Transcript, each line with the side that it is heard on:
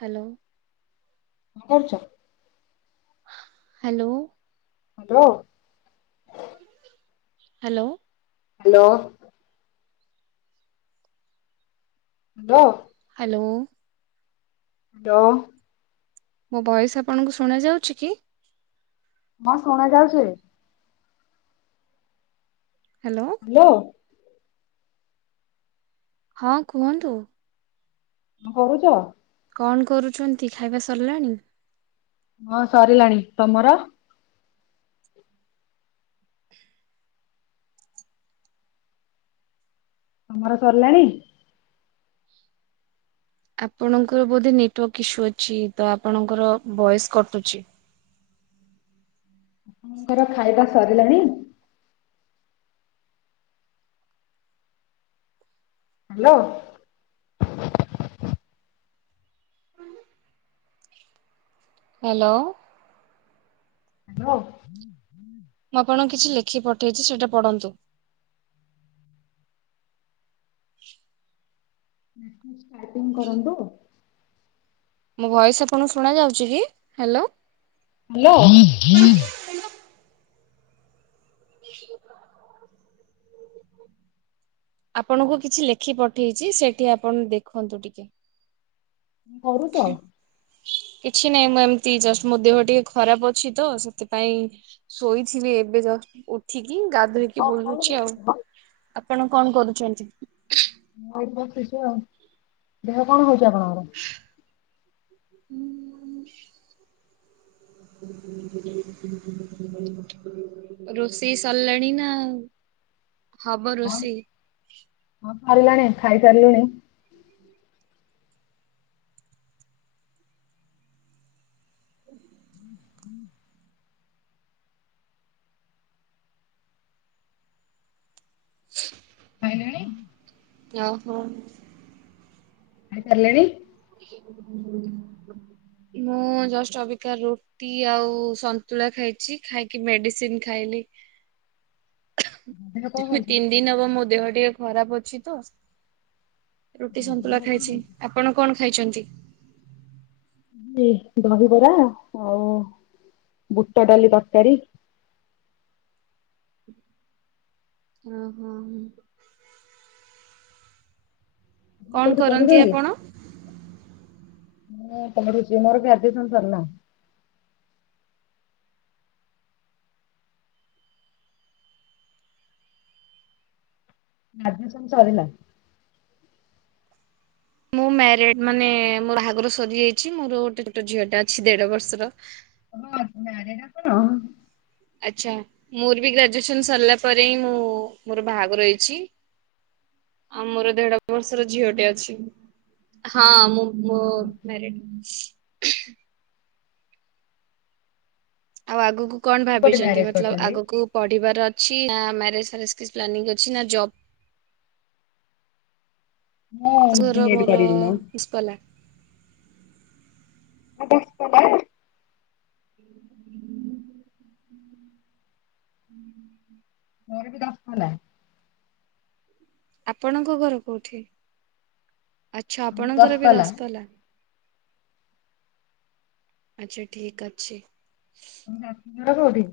right: Hello.
left: କଂ କରୁଚ।
right: Hello.
left: Hello.
right: Hello.
left: Hello. Hello.
right: Hello.
left: Hello.
right: ମୋ ଭଏସ୍ ଆପଣଙ୍କୁ ଶୁଣାଯାଉଛି କି?
left: ହଁ ଶୁଣା ଯାଉଛି।
right: ହ୍ୟାଲୋ।
left: ହାଲୋ।
right: ହଁ କୁହନ୍ତୁ।
left: କଣ କହୁଛ?
right: କଣ କରୁଛନ୍ତି ଖାଇବା ସରିଲାଣି?
left: ହଁ ସରିଲାଣି। ତମର? ତମର ସରିଲାଣି?
right: ଆପଣଙ୍କର ବୋଧେ ନେଟୱାର୍କ ଇସୁ ଅଛି ତ ଆପଣଙ୍କର ଭଏସ୍ କଟୁଛି।
left: ଆପଣଙ୍କର ଖାଇବା ସରିଲାଣି? ହ୍ୟାଲୋ।
right: ହ୍ୟାଲୋ।
left: ହ୍ୟାଲୋ।
right: ମୁଁ ଆପଣଙ୍କୁ କିଛି ଲେଖିକି ପଠେଇଛି ସେଇଟା ପଢ଼ନ୍ତୁ। [unintelligible]
left: [unintelligible] ଷ୍ଟାର୍ଟିଂ କରନ୍ତୁ।
right: ମୋ ଭଏସ୍ ଆପଣଙ୍କୁ ଶୁଣାଯାଉଛି କି? ହ୍ୟାଲୋ।
left: ହାଲୋ।
right: [inaudible] ଆପଣଙ୍କୁ କିଛି ଲେଖି ପଠେଇଛି। ସେଇଠି ଆପଣ ଦେଖନ୍ତୁ ଟିକେ।
left: [unintelligible] କରୁଛ?
right: କିଛି ନାହିଁ ମୁଁ ଏମିତି ଜଷ୍ଟ ମୋ ଦେହ ଟିକେ ଖରାପ ଅଛି ତ ସେଥିପାଇଁ ଶୋଇଥିଲି ଏବେ ଜଷ୍ଟ ଉ ଏଠିକି ଗାଧୋଇକି
left: ହଁ କଣ
right: ବୁଲୁଛି ଆଉ।
left: କରୁଛ?
right: ଆପଣ କଣ କରୁଛନ୍ତି?
left: ମୁଁ ଏଇଠି ବସିଛି ଆଉ। ଦେହ କଣ ହଉଛି ଆପଣଙ୍କର?
right: ହୁଁ ରୋଷେଇ ସରିଲାଣି ନା ହବ
left: ହଁ
right: ରୋଷେଇ?
left: ହଁ ସରିଲାଣି। ଖାଇସାରିଲୁଣି।
right: ହୁଁ ହୁଁ
left: ହୁଁ ହୁଁ [inaudible]
right: [inaudible]
left: ଖାଇଲେଣି?
right: ଓହୋ।
left: ଖାଇ ସାରିଲଣି?
right: ମୁଁ ଜଷ୍ଟ ଅବିକା ରୁ ଟି ଆଉ ସନ୍ତୁଳା ଖାଇଛି। ଖାଇକି ମେଡିସିନ୍ ଖାଇଲି।
left: ଦେହ କଣ
right: ଦୁଇ
left: ହଉଛି?
right: ତିନି ଦିନ ହବ ମୋ ଦେହ ଟିକେ ଖରାପ ଅଛି ତ। ରୁଟି
left: ଦେହ
right: ସନ୍ତୁଳା
left: କଣ
right: ଖାଇଛି।
left: ହଉଛି?
right: ଆପଣ କଣ ଖାଇଛନ୍ତି?
left: ମୁଁ ଦହିବରା ଆଉ ବୁଟ ଡାଲି ତରକାରୀ।
right: ଓହୋ ମ୍।
left: ଆପଣ
right: କଣ
left: କୋଉଠି
right: କରନ୍ତି
left: ପଢୁଛନ୍ତି?
right: ଆପଣ?
left: ମୁଁ ଏବେ [unintelligible] ଅଛି। ମୋର ଗ୍ରାଜୁଏସନ୍ ସରିଲାଣି। ଗ୍ରାଜୁଏସନ୍ ସରିଲା।
right: ମୁଁ ମ୍ୟାରେଡ୍ ମାନେ ମୋ ବାହାଘର ସରିଯାଇଛି। ମୋର ଗୋଟେ ଛୋଟ ଝିଅଟେ ଅଛି ଦେଢ ବର୍ଷର।
left: ହଁ ମ୍ୟାରେଡ୍ ଆପଣ?
right: ଆଚ୍ଛା ମୋର ବି ଗ୍ରାଜୁଏସନ ସରିଲା ପରେ ହିଁ ମୁଁ ମୋର ବାହାଘର ହେଇଛି। ଆଉ ମୋର ଦେଢ ବର୍ଷର ଝିଅଟେ ଅଛି। ହଁ ମୁଁ ମୋ ମ୍ୟରେଡ ଆଉ ଆଗକୁ କଣ
left: ମୁଁ କୋଉଠି
right: ଭାବିଛନ୍ତି
left: ମ୍ୟାରେଜ
right: ମତଲବ
left: କରିଛନ୍ତି?
right: ଆଗକୁ। ପଢିବାର ଅଛି ନା ମ୍ୟାରେଜ ପ୍ଲାନିଂ ଅଛି ନା ଜବ
left: ମୁଁ ବି
right: ତୋର
left: ଏଡ୍
right: ମୋର।
left: କରିବି ମୁଁ।
right: [inaudible]
left: [unintelligible]
right: ହୁଁ [inaudible] ହୁଁ ହ [inaudible]
left: ମୋର ବି ଦଶପଲା।
right: ଆପଣଙ୍କ ଘର କୋଉଠି। ଆଚ୍ଛା
left: ଆମର
right: ଆପଣଙ୍କର ବି
left: ଦଶପଲ୍ଲା। ତମ
right: ଦଶପଲା। ଆଚ୍ଛା ଠିକ ଅଛି।
left: ତମ ଶାଶୁଘର କୋଉଠି।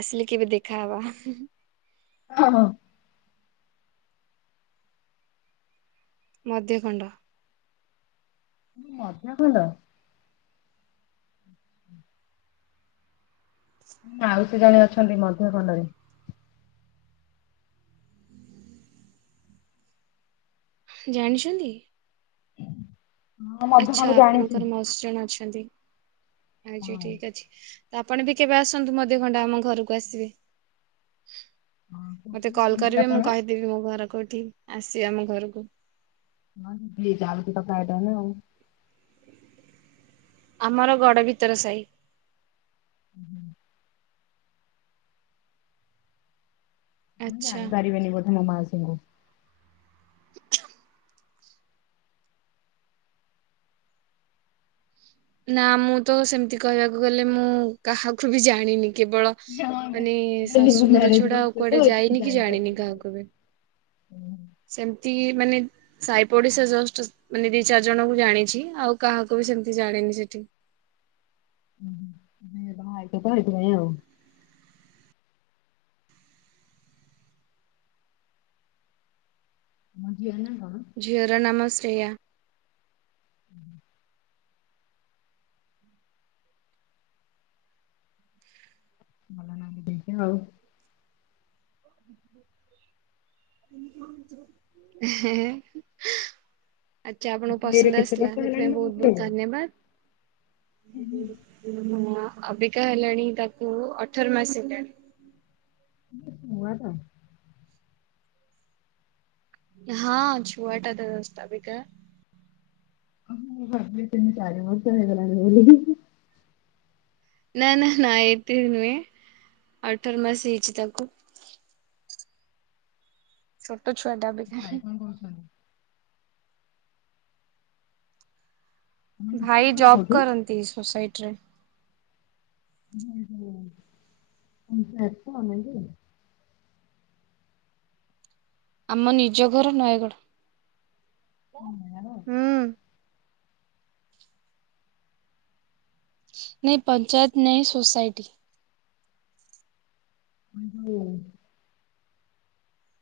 right: ଆସିଲେ କେବେ ଦେଖାହବା।
left: ହଁ ହଁ।
right: ମଧ୍ୟଖଣ୍ଡ।
left: ମଧ୍ୟଖଣ୍ଡ। ମାଉସୀ ଜଣେ ଅଛନ୍ତି ମଧ୍ୟଖଣ୍ଡରେ।
right: ଜାଣିଛନ୍ତି।
left: ହୁଁ [inaudible]
right: ଆଚ୍ଛା ଆପଣଙ୍କର ମାଉସି ଜଣେ ଅଛନ୍ତି। ଆଚ୍ଛା
left: ହଁ
right: ଠିକ ଅଛି ତ ଆପଣ ବି କେବେ ଆସନ୍ତୁ ମଧ୍ୟଖଣ୍ଡେ ଆମ ଘରକୁ ଆସିବେ। ମତେ କଲ
left: ହଁ
right: କରିବେ ମୁଁ
left: ଆପଣ?
right: କହିଦେବି ମୋ ଘର କଉଠି ଆସିବା ଆମ ଘରକୁ।
left: ହଁ ଯିବି ଯାଉଚିତ ପ୍ରାଏ ଟାଇମ ଆଉ।
right: ଆମର ଗଡ଼ ଭିତର ସାହି।
left: ହୁଁ। ଆପଣ
right: ଆଚ୍ଛା।
left: ଜାଣି ପାରିବେନି ମୋ ମାଉସୀଙ୍କୁ।
right: ନା ମୁଁ ତ ସେମିତି କହିବାକୁ ଗଲେ ମୁଁ କାହାକୁ ବି ଜାଣିନି କେବଳ
left: ହଁ
right: ମାନେ
left: ଏବେ ନ୍ୟୁ
right: ଶାଶୁଘର
left: ମ୍ୟାରେଜ
right: ଛଡା
left: କରୁଛ
right: ଆଉ
left: ତ
right: କୁଆଡେ
left: ଏଥିପାଇଁ
right: ଯାଇନି କି ଜାଣିନି
left: ଜାଣିପାରିବନି ଆଉ।
right: କାହାକୁ ବି। ସେମିତି ମାନେ। ସାଇ ପଡିସା ଜଷ୍ଟ ମାନେ ଦି ଚାରି ଜଣଙ୍କୁ ଜାଣିଛି ଆଉ କାହାକୁ ବି ସେମତି ଜାଣିନି ସେଠି।
left: ଉହୁଁ ନୂଆ ବାହା ହେଇଚତ ସେଇଥି ପାଇଁ ଆଉ। ତମ ଝିଅ ର ନାଁ କଣ।
right: ଝିଅର ନାମ ଶ୍ରେୟା।
left: [inaudible] ଭଲ ନାଁ ଦେଇଚ ଆଉ।
right: ହେଁ ହେଁ। ଆଛା ଆପଣଙ୍କୁ
left: ଏରେ
right: ପସନ୍ଦ
left: କେତେ
right: ଆସିଲା
left: ବର୍ଷ ହେଲାଣି
right: ସେଥିପାଇଁ
left: ତମ
right: ବହୁତ ବହୁତ
left: ଝିଅକୁ?
right: ଧନ୍ୟବାଦ। ହଁ ଅବିକା ହେଲାଣି ତାକୁ ଅଠର ମାସ ହେଲାଣି।
left: ଛୁଆଟା।
right: ହଁ ଛୁଆଟା ତ ଜଷ୍ଟ ଅବିକା।
left: ମୁଁ ଭାବି ତିନି ଚାରି ବର୍ଷ ହେଇଗଲାଣି ବୋଲି।
right: ନା ନା ନାଁ ଏତେନୁହଁ ଅଠର ମାସ ହେଇଛିି ତାକୁ। ଛୋଟ ଛୁଆଟା ଅବିକା।
left: ଉଁ ହୁଁ। ତମ ନିଜ
right: ଭାଇ
left: ଘର
right: ଜବ୍
left: କୋଉଠି?
right: କରନ୍ତି ସୋସାଇଟି ରେ।
left: [unintelligible]
right: ଆମ ନିଜ ଘର ନୟାଗଡ ହୁଁ। ନାଇଁ ପଞ୍ଚାୟତ ନାଇଁ ସୋସାଇଟି।
left: [inaudible]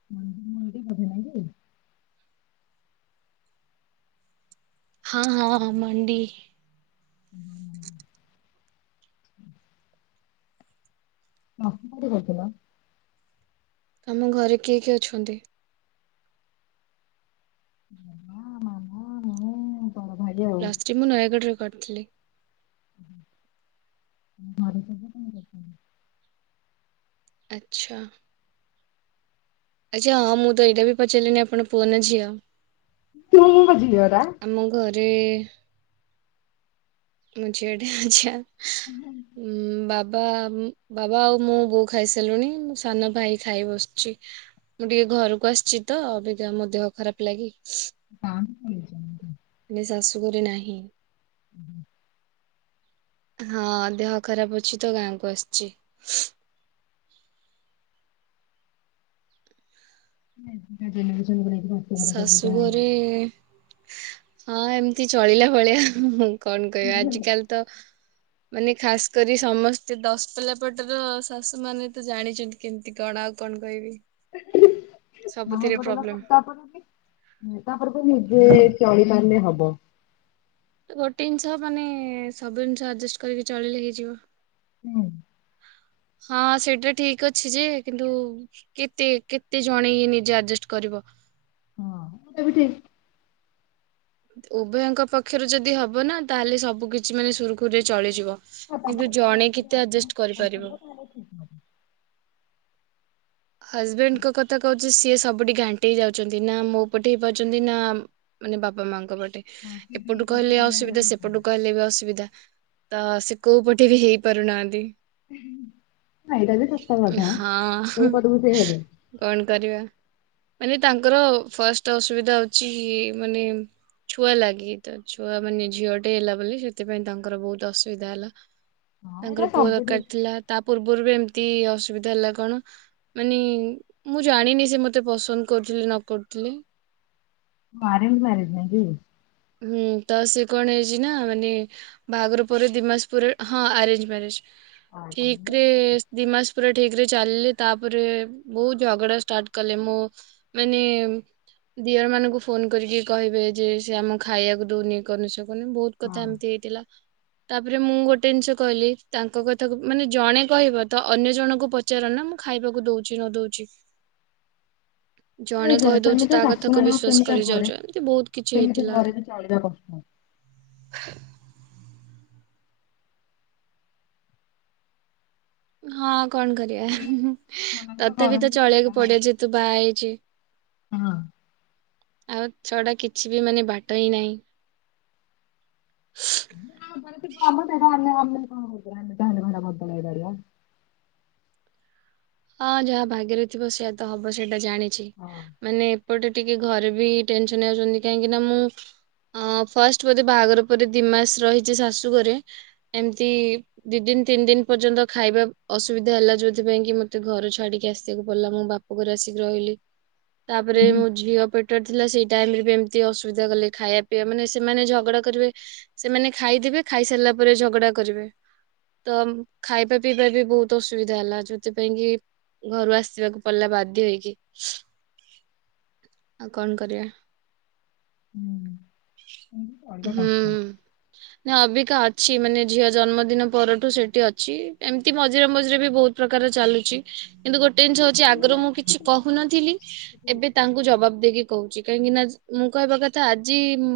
left: [unintelligible]
right: ହଁ ହଁଁ ମଣ୍ଡି।
left: ଅତି ଭଦ୍ର।
right: ତମ ଘରେ କିଏ କିଏ ଅଛନ୍ତି?
left: ବାବା ମାମା ମୁଁ। ବଡ ଭାଇ ଆଉ
right: ପ୍ଲସ ଥ୍ରି ମୁଁ ନୟାଗଡ଼ରେ କରିଥିଲି।
left: [unintelligible]
right: ଆଛା। ଆଛା ହଁ ମୁଁ ତ ଏଇଟା ବି ପଚାରିଲିନି ଆପଣ ପୁଅ ନା ଝିଅ।
left: ତୁ ମୁଁ ପା ଝିଅଟା।
right: ଆମ ଘରେ ମୁଁ ଝିଅଟା ଆଛା। ଉଁ ବାବା ବାବା ଆଉ ମୁଁ ବୋଉ ଖାଇସାରିଲୁଣି ମୋ ସାନ ଭାଇ ଖାଇ ବସିଛି। ମୁଁ ଟିକେ ଘରକୁ ଆସିଛି ତ ଅବିକା ମୋ ଦେହ ଖରାପ ଲାଗି।
left: ହଁ ମି
right: ମୁଁ ଶାଶୁଘରେ ନାହିଁ।
left: [inaudible]
right: ହଁ ଦେହ ଖରାପ ଅଛି ତ ଗାଁକୁ ଆସିଛି।
left: [unintelligible]
right: ଶାଶୁଘରେ ହଁ ଏମିତି ଚଳିଲା ଭଳିଆ ହୁଁ। କଣ କହିବା ଆଜିକାଲି ତ ମାନେ ଖାସ କରି ସମସ୍ତେ ଦଶପଲା ପଟର ଶାଶୁମାନେ ତ ଜାଣିଛନ୍ତି। କେମିତି କଣ ଆଉ କଣ କହିବି ସବୁଥିରେ ପ୍ରୋବ୍ଲେମ।
left: ତାପକୁ ନିଜେ ଚଳିପାରିଲେ ହବ।
right: ଗୋଟେ ଜିନିଷ ମାନେ ସବୁ ଜିନିଷ ଆଯେଷ୍ଟ କରିକି ଚଳିଲେ ହେଇଯିବ।
left: ହୁଁ।
right: ହଁ ସେଇଟା ଠିକ ଅଛି ଯେ କିନ୍ତୁ କେତେ କେତେ ଜଣେ ଇଏ ନିଜେ ଆଯେଷ୍ଟ କରିବ।
left: ହଁ ସେଟା ବି ଠିକ।
right: ଉଭୟଙ୍କ ପକ୍ଷରୁ ଯଦି ହବ ନା ତାହେଲେ ସବୁ କିଛି ମାନେ ସୁରୁଖୁରୁରେ ଚଳିଯିବ।
left: ହଁ ଏଇଟା
right: କିନ୍ତୁ ଜଣେ କେତେ ଆଯେଷ୍ଟ କରିପାରିବ।
left: [inaudible]
right: ହଜବେଣ୍ଡଙ୍କ କଥା କହୁଛି ସିଏ ସବୁ ପଟେ ଘାଣ୍ଟି ହେଇ ଯାଉଛନ୍ତି ନା ମୋ ପଟେ ହେଇପାରୁଛନ୍ତି ନା ମାନେ ବାପା ମାଙ୍କ ପଟେ। ଏପଟୁ କହିଲେ ଅସୁବିଧା ସେପଟୁ କହିଲେ ବି ଅସୁବିଧା। ତ ସିଏ କୋଉ ପଟେ ବି ହେଇ ପାରୁନାହାଁନ୍ତି।
left: ଏଇଟା ବି ସତ କଥା କୋଉ
right: ହଁ
left: ପଟକୁ ସେ ହେବେ।
right: କଣ କରିବା ମାନେ ତାଙ୍କର ଫାଷ୍ଟ ଅସୁବିଧା ହଉଛି ମାନେ ଛୁଆ ଲାଗି ତ ଛୁଆ ମାନେ ଝିଅଟେ ହେଲା ବୋଲି ସେଥିପାଇଁ ତାଙ୍କର ବହୁତ ଅସୁବିଧା ହେଲା।
left: ହଁ ଏଇଟା
right: ତାଙ୍କର ପୁଅ
left: ସବୁଠି
right: ଦରକାର ଥିଲା ତା ପୂର୍ବରୁ ବି ଏମିତି ଅସୁବିଧା ହେଲା କଣ ମାନେ ମୁଁ ଜାଣିନି ସେ ମତେ ପସନ୍ଦ କରୁଥିଲେ ନ କରୁଥିଲେ।
left: ଅରେଞ୍ଜ ମ୍ୟାରେଜ୍ ନାଇ କି?
right: ହୁଁ ତ ସେ କଣ ହେଇଛି ନା ମାନେ ବାହାଘର ପରେ ଦି ମାସ ପରେ ହଁ ଆରେଞ୍ଜ ମ୍ୟାରେଜ।
left: ହଁ
right: ଠିକରେ ଦି ମାସ ପୁରା ଠିକରେ ଚାଲିଲେ ତାପରେ ବହୁତ ଝଗଡା ଷ୍ଟାର୍ଟ କଲେ ମୁଁ ମାନେ ଦିଅର ମାନଙ୍କୁ ଫୋନ କରିକି କହିବେ ଯେ ସେ ଆମକୁ ଖାଇବାକୁ ଦଉନି ଇଏ କରୁନି ସିଏ କୁରୁନି ବହୁତ କଥା ଏମିତି ହେଇଥିଲା। ତାପରେ ମୁଁ ଗୋଟେ ଜିନିଷ କହିଲି ତାଙ୍କ କଥାକୁ ମାନେ ଜଣେ କହିବ ତ ଅନ୍ୟ ଜଣଙ୍କୁ ପ ପଚାର ନା ମୁଁ ଖାଇବାକୁ ଦଉଛି ନ ଦଉଛି। ଜଣେ କହିଦଉଛି
left: ସେମିତିଆ
right: ତା
left: ଶାଶୁ
right: କଥାକୁ
left: ମାନଙ୍କ
right: ବିଶ୍ଵାସ
left: ସେମିତିଆ
right: କରି
left: ଘରେ
right: ଯାଉଛ ଏମିତି ବହୁତ କିଛି
left: ସେମିତି
right: ହେଇଥିଲା।
left: ଘରେ ବି ଚଳିବା କଥା।
right: ହ। ହଁ କଣ କରିବା
left: ମନାଲିକା
right: ତଥାପି
left: ଗରମ
right: ତ ଚଳେଇ ବାକୁ ପଡିବ ଯେହେତୁ ବାହା ହେଇଚି।
left: ହଁ।
right: ଆଉ ଛଡା କିଛି ବି ମାନେ ବାଟ ହିଁ ନାହିଁ।
left: ହଁ ମ ତାର ଆମେ ଆମେ କଣ ଆମେ ଚାହିଁଲେ କଣ ହେଟା ବଦଳେଇ ପାରିବା।
right: ହଁ ଯାହା ଭାଗ୍ୟରେ ଥିବ ସେଇଆ ତ ହବ ସେଇଟା ଜାଣିଚି
left: ହଁ।
right: ମାନେ ଏପଟେ ଟିକେ ଘରେ ବି ଟେନସନ୍ ହେଇ ଯାଉଛନ୍ତି କାହିଁକି ନା ମୁଁ ଆଁ ଫାଷ୍ଟ ବୋଧେ ବାହାଘର ପରେ ଦିମାସ ରହିଚି ଶାଶୁଘରେ ଏମତି ଦିଇ ଦିନ ତିନି ଦିନ ପର୍ଯ୍ୟନ୍ତ ଖାଇବା ଅସୁବିଧା ହେଲା ଯୋଉଥିପାଇଁ କି ମ ମତେ ଘର ଛାଡିକି ଆସିବାକୁ ପଡିଲା ମୋ ବାପାଘରେ ଆସିକି ରହିଲି ତାପରେ ମୋ ଝିଅ ପେ ଟରେ ଥିଲା ସେଇ ଟାଇମରେ ବି ଏମତି ଅସୁବିଧା କଲେ ଖାଇବା ପିଇବା ମାନେ ସେମାନେ ଝଗଡା କରିବେ ସେମାନେ ଖାଇଦେବେ ଖାଇ ସାରିଲା ପରେ ଝଗଡା କରିବେ। ତ ଖାଇବା ପିଇବାରେ ବି ବୋହୁତ ଅସୁବିଧା ହେଲା ଯଦି ପାଇଁ କିି ଘରୁ ଆସିବାକୁ ପଡିଲା ବାଧ୍ୟ ହେଇକି। ଆଉ କଣ କରିବା।
left: ହୁଁ। ଏମିତି କରିବା
right: ହୁଁ।
left: କଷ୍ଟ।
right: ନାଇଁ ଅବିକା ଅଛି ମାନେ ଝିଅ ଜନ୍ମଦିନ ପରଠୁ ସେଠି ଅଛି ଏମତି ମଝିରେ ମଝିରେ ବି ବୋହୁତ୍ ପ୍ରକାର ଚାଲୁଚି କିନ୍ତୁ ଗୋଟେ
left: ହଁ
right: ଜିନିଷ
left: କିଛି
right: ହୋଉଚି
left: ଦିନ
right: ଆଗରୁ ମୁଁ
left: ଲେଟ୍ ରେ ଠିକ
right: କିଛି କୋହୁନଥିଲି ଏବେ
left: ହେଇଯିବ।
right: ତାଙ୍କୁ ଜବାବ ଦେଇକି କୋହୁଚି କାହିଁକି ନା ଯ୍ ମୁଁ କହିବା କଥା ଆଜି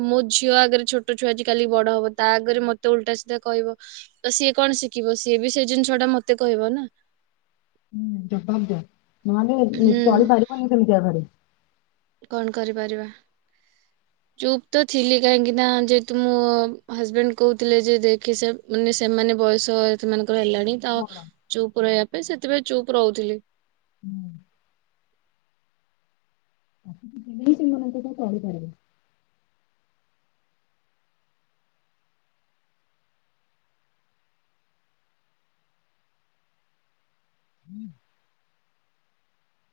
right: ମୋ ଝିଅ ଆଗରେ ଛୋଟ ଛୁଆ ଆଜି କାଲି ବଡ ହବ ତା ଆଗରେ ମତେ ଓଲଟା ସିଧା କହିବ। ତ ସିଏ କଣ ଶିଖିବ ସିଏ ବି ସେଇ ଜିନିଷଟା ମତେ କହିବ ନା।
left: ହୁଁ ଜବାବ ଦିଅ ନହେଲେ ଉଁ
right: ହୁଁ
left: ଚଳିପାରିବନି ସେମିତିଆ ଘରେ।
right: କଣ କରିପାରିବା। ଚୁପ୍ ତ ଥିଲି କାହିଁକି ନା ଯେହେତୁ ମୋ ହଜବେଣ୍ଡ କୋହୁଥିଲେ ଯେ ଦେଖେ ସେ ମାନେ ସେମାନେ ବୟସ ସେମାନଙ୍କର ହେଲାଣି ତ
left: ବଡ
right: ଚୁପ୍ ରହିବା ପାଇଁ ସେଥିପାଇଁ ଚୁପ୍ ରହୁଥିଲି।
left: ହୁଁ। ଆସିକି [unintelligible] ସେମାନଙ୍କ ସହ ଚଳିପାରିବୁ। ହୁଁ।